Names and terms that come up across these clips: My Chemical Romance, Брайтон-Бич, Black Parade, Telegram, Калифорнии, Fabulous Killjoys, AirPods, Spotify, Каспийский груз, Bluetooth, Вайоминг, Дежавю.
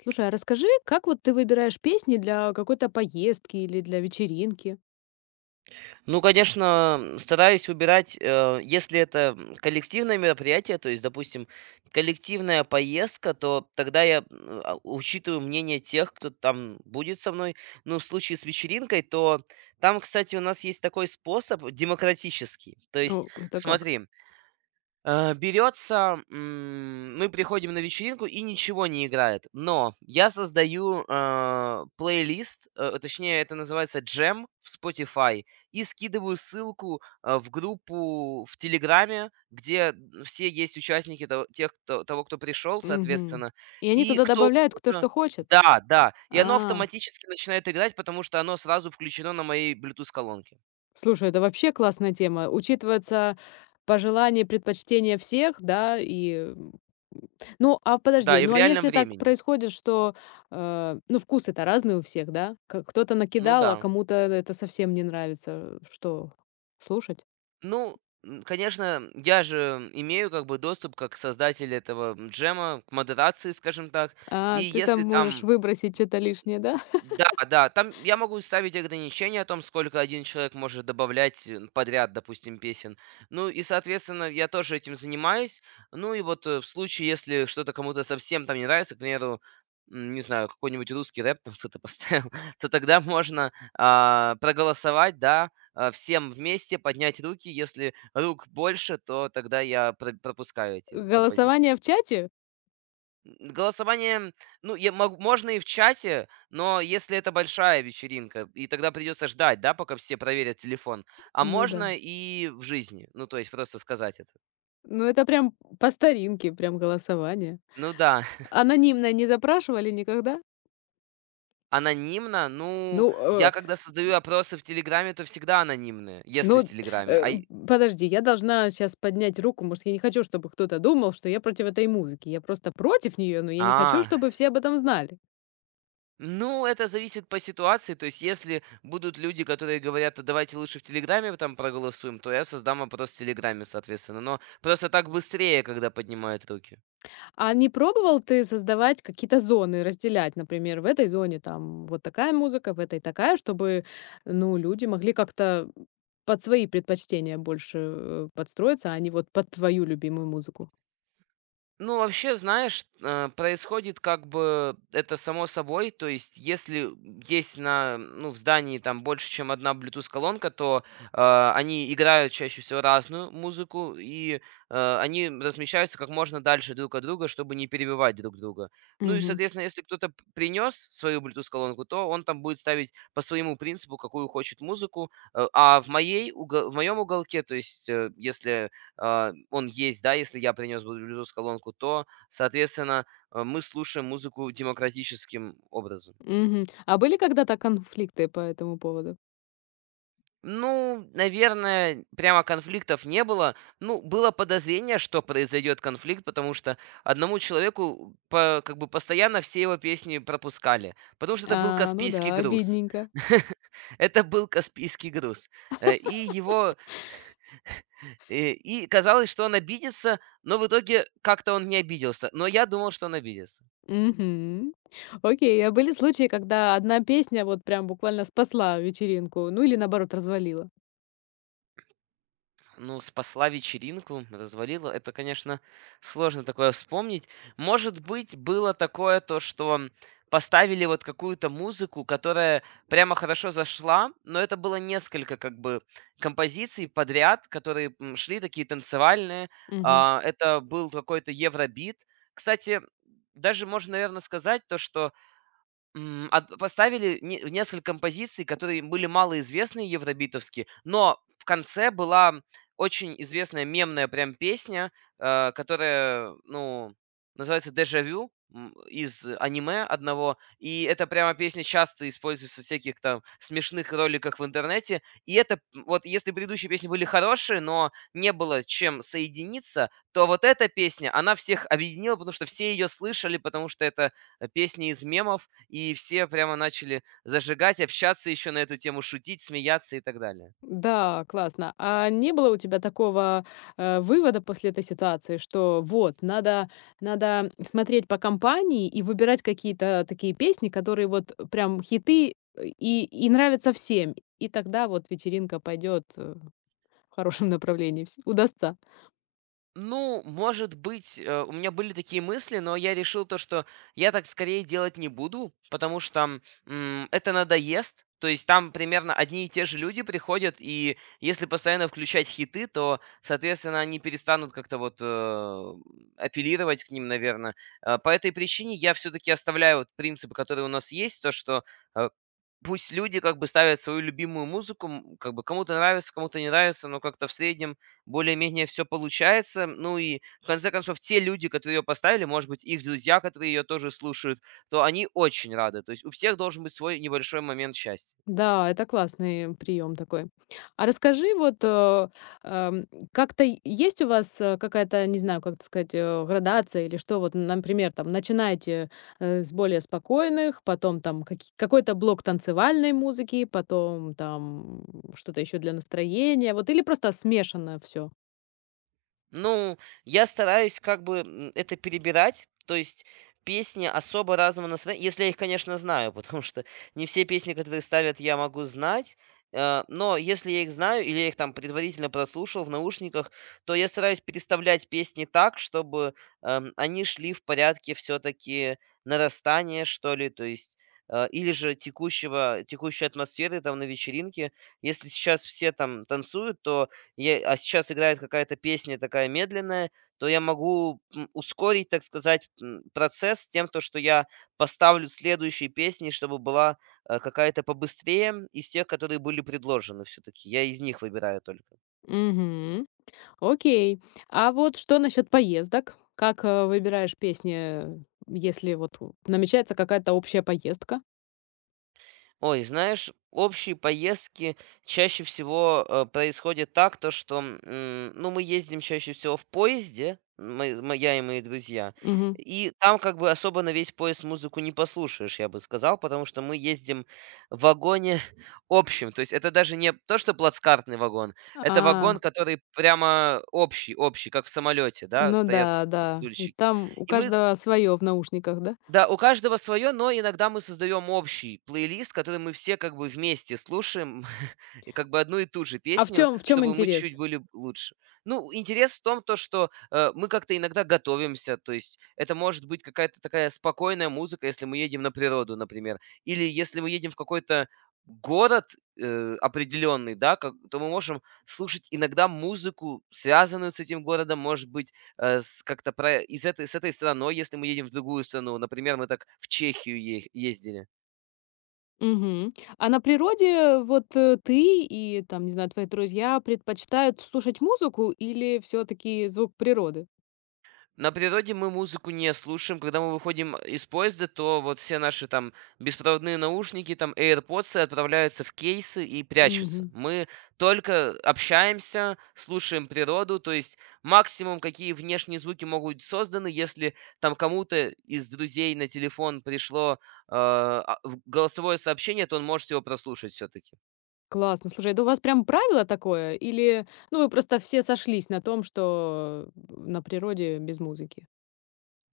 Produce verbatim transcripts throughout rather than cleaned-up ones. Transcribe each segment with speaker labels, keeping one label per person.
Speaker 1: Слушай, а расскажи, как вот ты выбираешь песни для какой-то поездки или для вечеринки?
Speaker 2: Ну, конечно, стараюсь выбирать, э, если это м, коллективное мероприятие, то есть, допустим, коллективная поездка, то тогда я м, а, учитываю мнение тех, кто там будет со мной. Ну, в случае с вечеринкой, то там, кстати, у нас есть такой способ демократический. То есть,
Speaker 1: О, это как?
Speaker 2: смотри, Э, берется, м, мы приходим на вечеринку и ничего не играет. Но я создаю э, плейлист, э, точнее это называется джем в Spotify, и скидываю ссылку э, в группу в Телеграме, где все есть участники того, тех, кто, того, кто пришел,
Speaker 1: Мгм.
Speaker 2: соответственно,
Speaker 1: И они
Speaker 2: и
Speaker 1: туда
Speaker 2: кто
Speaker 1: добавляют кто
Speaker 2: угодно-
Speaker 1: что хочет?
Speaker 2: Да, да. И оно
Speaker 1: А,
Speaker 2: автоматически начинает играть, потому что оно сразу включено на моей Bluetooth-колонке.
Speaker 1: слушай, это вообще классная тема. Учитывается пожелания, предпочтения всех, да, и м, ну, а
Speaker 2: Да,
Speaker 1: подожди,
Speaker 2: и в
Speaker 1: ну а
Speaker 2: реальном
Speaker 1: если так
Speaker 2: времени.
Speaker 1: происходит, что, э, ну, вкусы-то разные у всех, да? К- Кто-то
Speaker 2: Ну
Speaker 1: накидал, а
Speaker 2: да.
Speaker 1: кому-то это совсем не нравится. Что, слушать?
Speaker 2: Ну, м, конечно, я же имею как бы доступ как создатель этого, м, джема к модерации, скажем так. И
Speaker 1: А, ты там
Speaker 2: если
Speaker 1: можешь
Speaker 2: там
Speaker 1: выбросить что-то лишнее, да?
Speaker 2: Да, да, там я могу ставить ограничения о том, сколько один человек может добавлять э, подряд, допустим, песен. Ну и, соответственно, я тоже этим занимаюсь. Ну и вот э, в случае, если что-то кому-то совсем там не нравится, к примеру, м, не знаю, какой-нибудь русский рэп там кто-то поставил, то тогда можно а, проголосовать, да, а, всем вместе поднять руки. Если рук больше, то тогда я про- пропускаю эти композиции.
Speaker 1: Голосование в чате?
Speaker 2: Голосование, ну, я мог- можно и в чате, но если это большая вечеринка, и тогда придется ждать, да, пока все проверят телефон. А
Speaker 1: Ну да.
Speaker 2: можно и в жизни, ну, то есть просто сказать это.
Speaker 1: Ну это прям по старинке, прям голосование.
Speaker 2: Ну да,
Speaker 1: Анонимное не запрашивали никогда?
Speaker 2: анонимно, ну,
Speaker 1: Ну,
Speaker 2: я
Speaker 1: э,
Speaker 2: когда создаю опросы в Телеграме, то всегда анонимные, если в
Speaker 1: ну,
Speaker 2: Телеграме. А,
Speaker 1: э,
Speaker 2: и-
Speaker 1: подожди, я должна сейчас поднять руку. Может, я не хочу, чтобы кто-то думал, что я против этой музыки. Я просто против нее, но я не хочу,
Speaker 2: а,
Speaker 1: чтобы все об этом знали.
Speaker 2: ну, это зависит по ситуации, то есть если будут люди, которые говорят: «А давайте лучше в Телеграме там проголосуем», то я создам опрос в Телеграме, соответственно. Но просто так быстрее, когда поднимают руки.
Speaker 1: А не пробовал ты создавать какие-то зоны, разделять, например, в этой зоне там вот такая музыка, в этой такая, чтобы, ну, люди могли как-то под свои предпочтения больше э, подстроиться, а не вот под твою любимую музыку?
Speaker 2: Ну, вообще, знаешь, э, происходит как бы это само собой. То есть, если есть на, ну, в здании там больше, чем одна Bluetooth-колонка, то э, они играют чаще всего разную музыку, и э, они размещаются как можно дальше друг от друга, чтобы не перебивать друг друга. Ну и,
Speaker 1: Мгм.
Speaker 2: соответственно, если кто-то принес свою Bluetooth-колонку, то он там будет ставить по своему принципу, какую хочет музыку. Э, а в, моей, уго- в моем уголке, то есть, э, если а, он есть, да, если я принес Bluetooth-колонку, то, соответственно, э, мы слушаем музыку демократическим образом.
Speaker 1: Мгм. А были когда-то конфликты по этому поводу?
Speaker 2: Ну, наверное, прямо конфликтов не было. Ну, было подозрение, что произойдет конфликт, потому что одному человеку по- как бы постоянно все его песни пропускали, потому что это был
Speaker 1: А, ну
Speaker 2: Каспийский
Speaker 1: да,
Speaker 2: груз.
Speaker 1: обидненько.
Speaker 2: Это был Каспийский груз. Э, И его... э, И казалось, что он обидится, но в итоге как-то он не обиделся. Но я думал, что он обидится.
Speaker 1: Мгм. Окей, а были случаи, когда одна песня вот прям буквально спасла вечеринку, ну или наоборот развалила?
Speaker 2: Ну, спасла вечеринку, развалила. Это, конечно, сложно такое вспомнить. Может быть, было такое, то что поставили вот какую-то музыку, которая прямо хорошо зашла, но это было несколько как бы композиций подряд, которые м, шли такие танцевальные.
Speaker 1: Мгм.
Speaker 2: А, Это был какой-то евробит. Кстати, даже можно, наверное, сказать то, что М, от поставили не несколько композиций, которые были малоизвестны евробитовски, но в конце была очень известная мемная прям песня, э, которая, ну, называется «Дежавю», м, из аниме одного. И эта прямо песня часто используется в всяких там смешных роликах в интернете. И это, м, вот если предыдущие песни были хорошие, но не было чем соединиться, то вот эта песня, она всех объединила, потому что все ее слышали, потому что это э, песни из мемов, и все прямо начали зажигать, общаться еще на эту тему, шутить, смеяться и так далее.
Speaker 1: Да, классно. А не было у тебя такого, э, вывода после этой ситуации, что вот надо надо смотреть по компании и выбирать какие-то такие песни, которые вот прям хиты э, и и нравятся всем, и тогда вот вечеринка пойдет, э, в хорошем направлении, вс удастся?
Speaker 2: Ну, может быть, э, у меня были такие мысли, но я решил то, что я так скорее делать не буду, потому что м, это надоест. То есть там примерно одни и те же люди приходят, и если постоянно включать хиты, то, соответственно, они перестанут как-то вот э, апеллировать к ним, наверное. По этой причине я все-таки оставляю вот принципы, которые у нас есть, то, что э, Пусть люди как бы ставят свою любимую музыку, м, как бы кому-то нравится, кому-то не нравится, но как-то в среднем более-менее все получается. Ну и в конце концов те люди, которые ее поставили, может быть, их друзья, которые ее тоже слушают, то они очень рады. То есть у всех должен быть свой небольшой момент счастья.
Speaker 1: Да, это классный прием такой. А расскажи, вот, э, эм, как-то е есть у вас, э, какая-то, не знаю, как это сказать, э, градация или что? Вот, например, там начинаете, э, с более спокойных, потом там каки какой-то блок танцевальной музыки, потом там м, что-то еще для настроения, вот, или просто смешанное все.
Speaker 2: Ну, я стараюсь как бы м, это перебирать, то есть песни особо разного настроения, если я их, конечно, знаю, потому что не все песни, которые ставят, я могу знать, э, но если я их знаю или я их там предварительно прослушал в наушниках, то я стараюсь переставлять песни так, чтобы эм, они шли в порядке все-таки нарастания, что ли, то есть э, или же текущего, текущей атмосферы там на вечеринке. Если сейчас все там танцуют, то е а сейчас играет какая-то песня такая медленная, то я могу, м, ускорить, так сказать, м, процесс тем, то что я поставлю следующие песни, чтобы была э, какая-то побыстрее из тех, которые были предложены все-таки. Я из них выбираю только.
Speaker 1: Угу. Окей. А вот что насчет поездок? Как, э, выбираешь песни, если вот у- намечается какая-то общая поездка?
Speaker 2: Ой, знаешь, общие поездки чаще всего э, происходят так, то что, м, ну, мы ездим чаще всего в поезде, мы, мы- я и мои друзья,
Speaker 1: Мгм.
Speaker 2: и там как бы особо на весь поезд музыку не послушаешь, я бы сказал, потому что мы ездим в вагоне общем, то есть это даже не то, что плацкартный вагон, это
Speaker 1: А,
Speaker 2: вагон, который прямо общий, общий, как в самолете, да,
Speaker 1: ну
Speaker 2: стоят
Speaker 1: да,
Speaker 2: с-
Speaker 1: да. И
Speaker 2: стульчики.
Speaker 1: там у
Speaker 2: И мы
Speaker 1: каждого свое в наушниках, да?
Speaker 2: Да, у каждого свое, но иногда мы создаем общий плейлист, который мы все как бы вместе слушаем, и как бы одну и ту же
Speaker 1: А в
Speaker 2: песню,
Speaker 1: чем в чем
Speaker 2: чтобы мы чуть
Speaker 1: интерес?
Speaker 2: были лучше. Ну, интерес в том, то, что э, мы как-то иногда готовимся, то есть это может быть какая-то такая спокойная музыка, если мы едем на природу, например, или если мы едем в какой-то город э, определенный, да, как, то мы можем слушать иногда музыку, связанную с этим городом, может быть, э, с как-то про из этой с этой страной, если мы едем в другую страну. Например, мы так в Чехию е ездили.
Speaker 1: Мгм. А на природе вот, э, ты и там, не знаю, твои друзья предпочитают слушать музыку или все таки звук природы?
Speaker 2: На природе мы музыку не слушаем. Когда мы выходим из поезда, то вот все наши там беспроводные наушники, там AirPods отправляются в кейсы и прячутся.
Speaker 1: Мгм.
Speaker 2: Мы только общаемся, слушаем природу, то есть максимум, какие внешние звуки могут быть созданы, если там кому-то из друзей на телефон пришло, э, а, в голосовое сообщение, то он может его прослушать все-таки.
Speaker 1: Классно. Слушай, это у вас прям правило такое или, ну, вы просто все сошлись на том, что, э, на природе без музыки?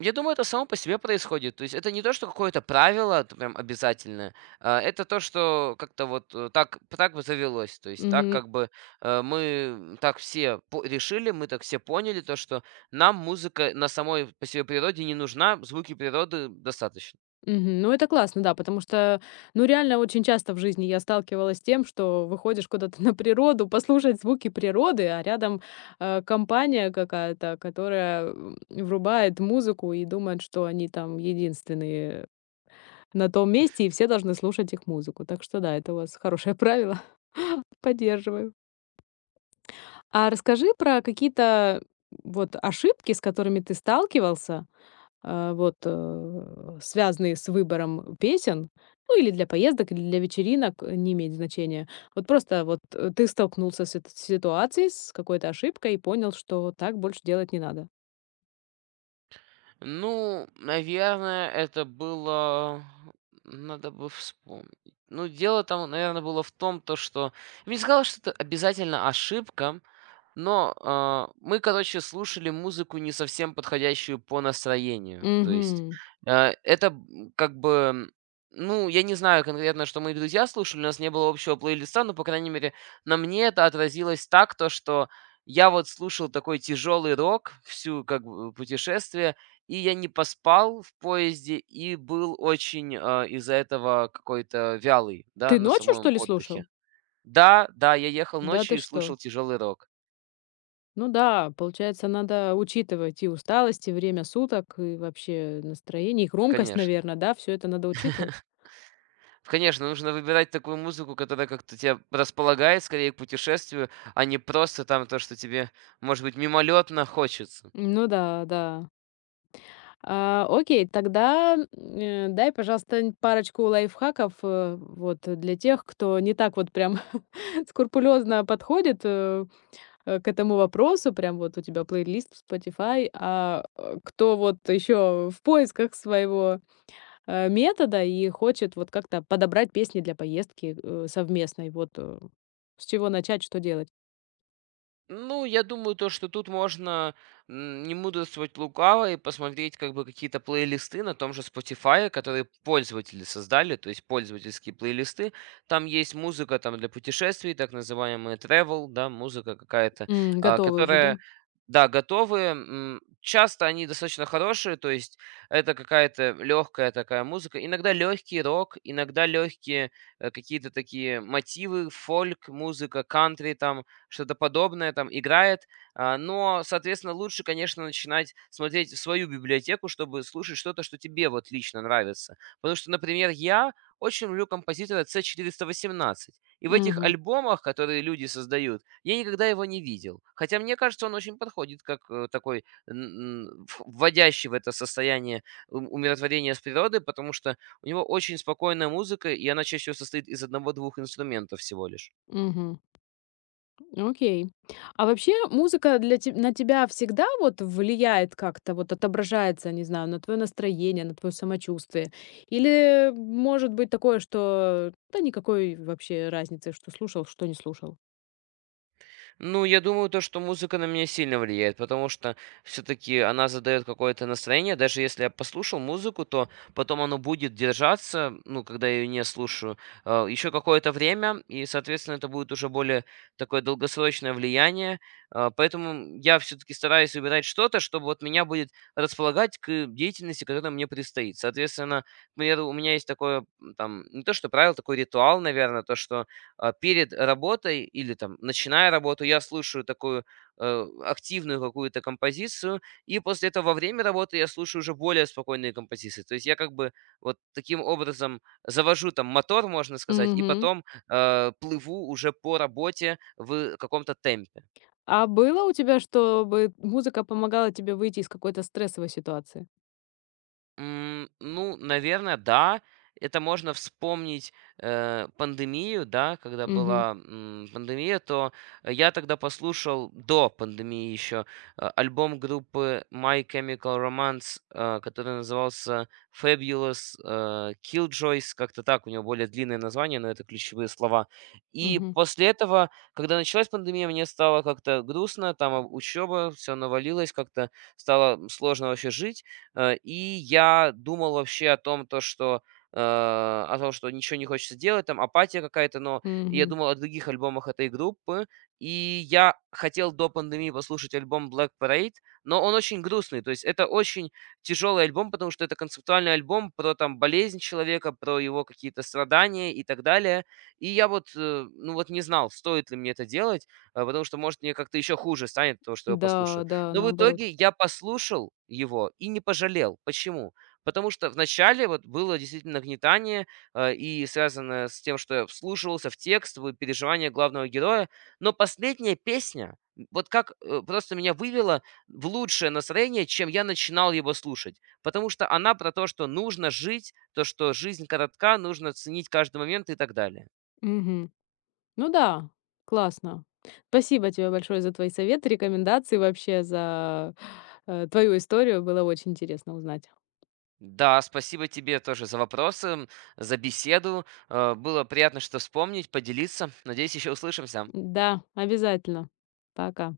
Speaker 2: Я думаю, это само по себе происходит. То есть это не то, что какое-то правило т- прям обязательное, а, это то, что как-то вот э, так, так бы завелось. То есть так
Speaker 1: Мгм.
Speaker 2: как бы э, мы так все по- решили, мы так все поняли, то, что нам музыка на самой по себе природе не нужна, звуки природы достаточно.
Speaker 1: Мгм. Ну, это классно, да, потому что, ну, реально очень часто в жизни я сталкивалась с тем, что выходишь куда-то на природу, послушать звуки природы, а рядом э, компания какая-то, которая м, врубает музыку и думает, что они там единственные на том месте, и все должны слушать их музыку. Так что да, это у вас хорошее правило. Поддерживаю. А расскажи про какие-то вот ошибки, с которыми ты сталкивался, а, вот, э, связанные с выбором песен, ну, или для поездок, или для вечеринок, э, не имеет значения. Вот просто вот, э, ты столкнулся с этой ситуацией, с какой-то ошибкой и понял, что так больше делать не надо.
Speaker 2: Ну, наверное, это было. Надо бы вспомнить. Ну, дело там, наверное, было в том, то, что. Я бы не сказал, что это обязательно ошибка, но а, мы, короче, слушали музыку не совсем подходящую по настроению. То есть
Speaker 1: Мгм.
Speaker 2: э, это м, как бы. м, Ну, я не знаю конкретно, что мои друзья слушали, у нас не было общего плейлиста, но, по крайней мере, на мне это отразилось так, то, что я вот слушал такой тяжелый рок всю как бы путешествие, и я не поспал в поезде и был очень, а, из-за этого какой-то вялый, да,
Speaker 1: Ты
Speaker 2: на
Speaker 1: ночью,
Speaker 2: самом
Speaker 1: что ли,
Speaker 2: отдыхе.
Speaker 1: слушал?
Speaker 2: Да, да, я ехал
Speaker 1: Да
Speaker 2: ночью
Speaker 1: ты
Speaker 2: и
Speaker 1: что?
Speaker 2: слушал тяжелый рок.
Speaker 1: Ну да, получается, надо учитывать и усталость, и время суток, и вообще настроение, и громкость,
Speaker 2: Конечно.
Speaker 1: наверное, да, все это надо учитывать?
Speaker 2: Конечно, нужно выбирать такую музыку, которая как-то тебя располагает скорее к путешествию, а не просто там то, что тебе, может быть, мимолетно хочется.
Speaker 1: Ну да, да. А, окей, тогда, э, дай, пожалуйста, н парочку лайфхаков, э, вот, э, для тех, кто не так вот прям скрупулезно подходит, э, э, к этому вопросу. Прям вот у тебя плейлист в Spotify, а, э, кто вот еще в поисках своего, э, метода и хочет вот как-то подобрать песни для поездки, э, совместной. Вот, э, с чего начать, что делать?
Speaker 2: Ну, я думаю, то, что тут можно м, не мудрствовать лукаво и посмотреть как бы какие-то плейлисты на том же Spotify, которые пользователи создали, то есть пользовательские плейлисты. Там есть музыка там для путешествий, так называемые travel, да, музыка какая-то,
Speaker 1: М,
Speaker 2: а,
Speaker 1: готовы уже, да?
Speaker 2: которая да, готовые. м, Часто они достаточно хорошие, то есть это какая-то легкая такая музыка. Иногда легкий рок, иногда легкие э, какие-то такие мотивы, фольк, музыка, кантри там что-то подобное там играет. А, Но, соответственно, лучше, конечно, начинать смотреть в свою библиотеку, чтобы слушать что-то, что тебе вот лично нравится. Потому что, например, я очень люблю композитора си восемнадцать. И в этих
Speaker 1: Угу,
Speaker 2: альбомах, которые люди создают, я никогда его не видел. Хотя мне кажется, он очень подходит как э, такой н- н- в- вводящий в это состояние ум- умиротворения с природой, потому что у него очень спокойная музыка, и она чаще всего состоит из одного-двух инструментов всего лишь.
Speaker 1: мгм. Окей. А вообще музыка для те на тебя всегда вот влияет как-то, вот отображается, не знаю, на твое настроение, на твое самочувствие? Или может быть такое, что да никакой вообще разницы, что слушал, что не слушал?
Speaker 2: Ну, я думаю, то, что музыка на меня сильно влияет, потому что все-таки она задает какое-то настроение. Даже если я послушал музыку, то потом оно будет держаться, ну, когда я ее не слушаю, еще какое-то время, и, соответственно, это будет уже более такое долгосрочное влияние. А, Поэтому я все-таки стараюсь выбирать что-то, что вот меня будет располагать к деятельности, которая мне предстоит. Соответственно, к примеру, у меня есть такое, м, там, не то что правило, такой ритуал, наверное, то, что а, перед работой или там начиная работу, я слушаю такую э, активную какую-то композицию, и после этого во время работы я слушаю уже более спокойные композиции. То есть я как бы вот таким образом завожу там мотор, можно сказать, и
Speaker 1: Мгм.
Speaker 2: потом э, плыву уже по работе в каком-то темпе.
Speaker 1: А было у тебя, чтобы музыка помогала тебе выйти из какой-то стрессовой ситуации?
Speaker 2: М, ну, наверное, да. Это можно вспомнить э, пандемию, да, когда
Speaker 1: Мгм.
Speaker 2: была м, пандемия, то я тогда послушал до пандемии еще альбом группы My Chemical Romance, э, который назывался Fabulous э, Killjoys, как-то так, у него более длинное название, но это ключевые слова. И
Speaker 1: Мгм.
Speaker 2: после этого, когда началась пандемия, мне стало как-то грустно, там а, учеба, все навалилось, как-то стало сложно вообще жить. Э, и я думал вообще о том, то, что э, о том, что ничего не хочется делать, там апатия какая-то, но я
Speaker 1: Мгм.
Speaker 2: думал о других альбомах этой группы, и я хотел до пандемии послушать альбом Black Parade, но он очень грустный, то есть это очень тяжелый альбом, потому что это концептуальный альбом про там болезнь человека, про его какие-то страдания и так далее, и я вот, э, ну вот не знал, стоит ли мне это делать, э, потому что, может, мне как-то еще хуже станет то, что я послушаю.
Speaker 1: Да, да,
Speaker 2: Но в
Speaker 1: наоборот.
Speaker 2: итоге я послушал его и не пожалел. Почему? Потому что вначале вот было действительно нагнетание, э, и связано с тем, что я вслушивался в текст, в переживания главного героя. Но последняя песня, вот как э, просто меня вывела в лучшее настроение, чем я начинал его слушать. Потому что она про то, что нужно жить, то, что жизнь коротка, нужно ценить каждый момент и так далее.
Speaker 1: Мгм. Ну да, классно. Спасибо тебе большое за твои советы, рекомендации, вообще за э, твою историю. Было очень интересно узнать.
Speaker 2: Да, спасибо тебе тоже за вопросы, за беседу. Э, Было приятно, что вспомнить, поделиться. Надеюсь, еще услышимся.
Speaker 1: Да, обязательно. Пока.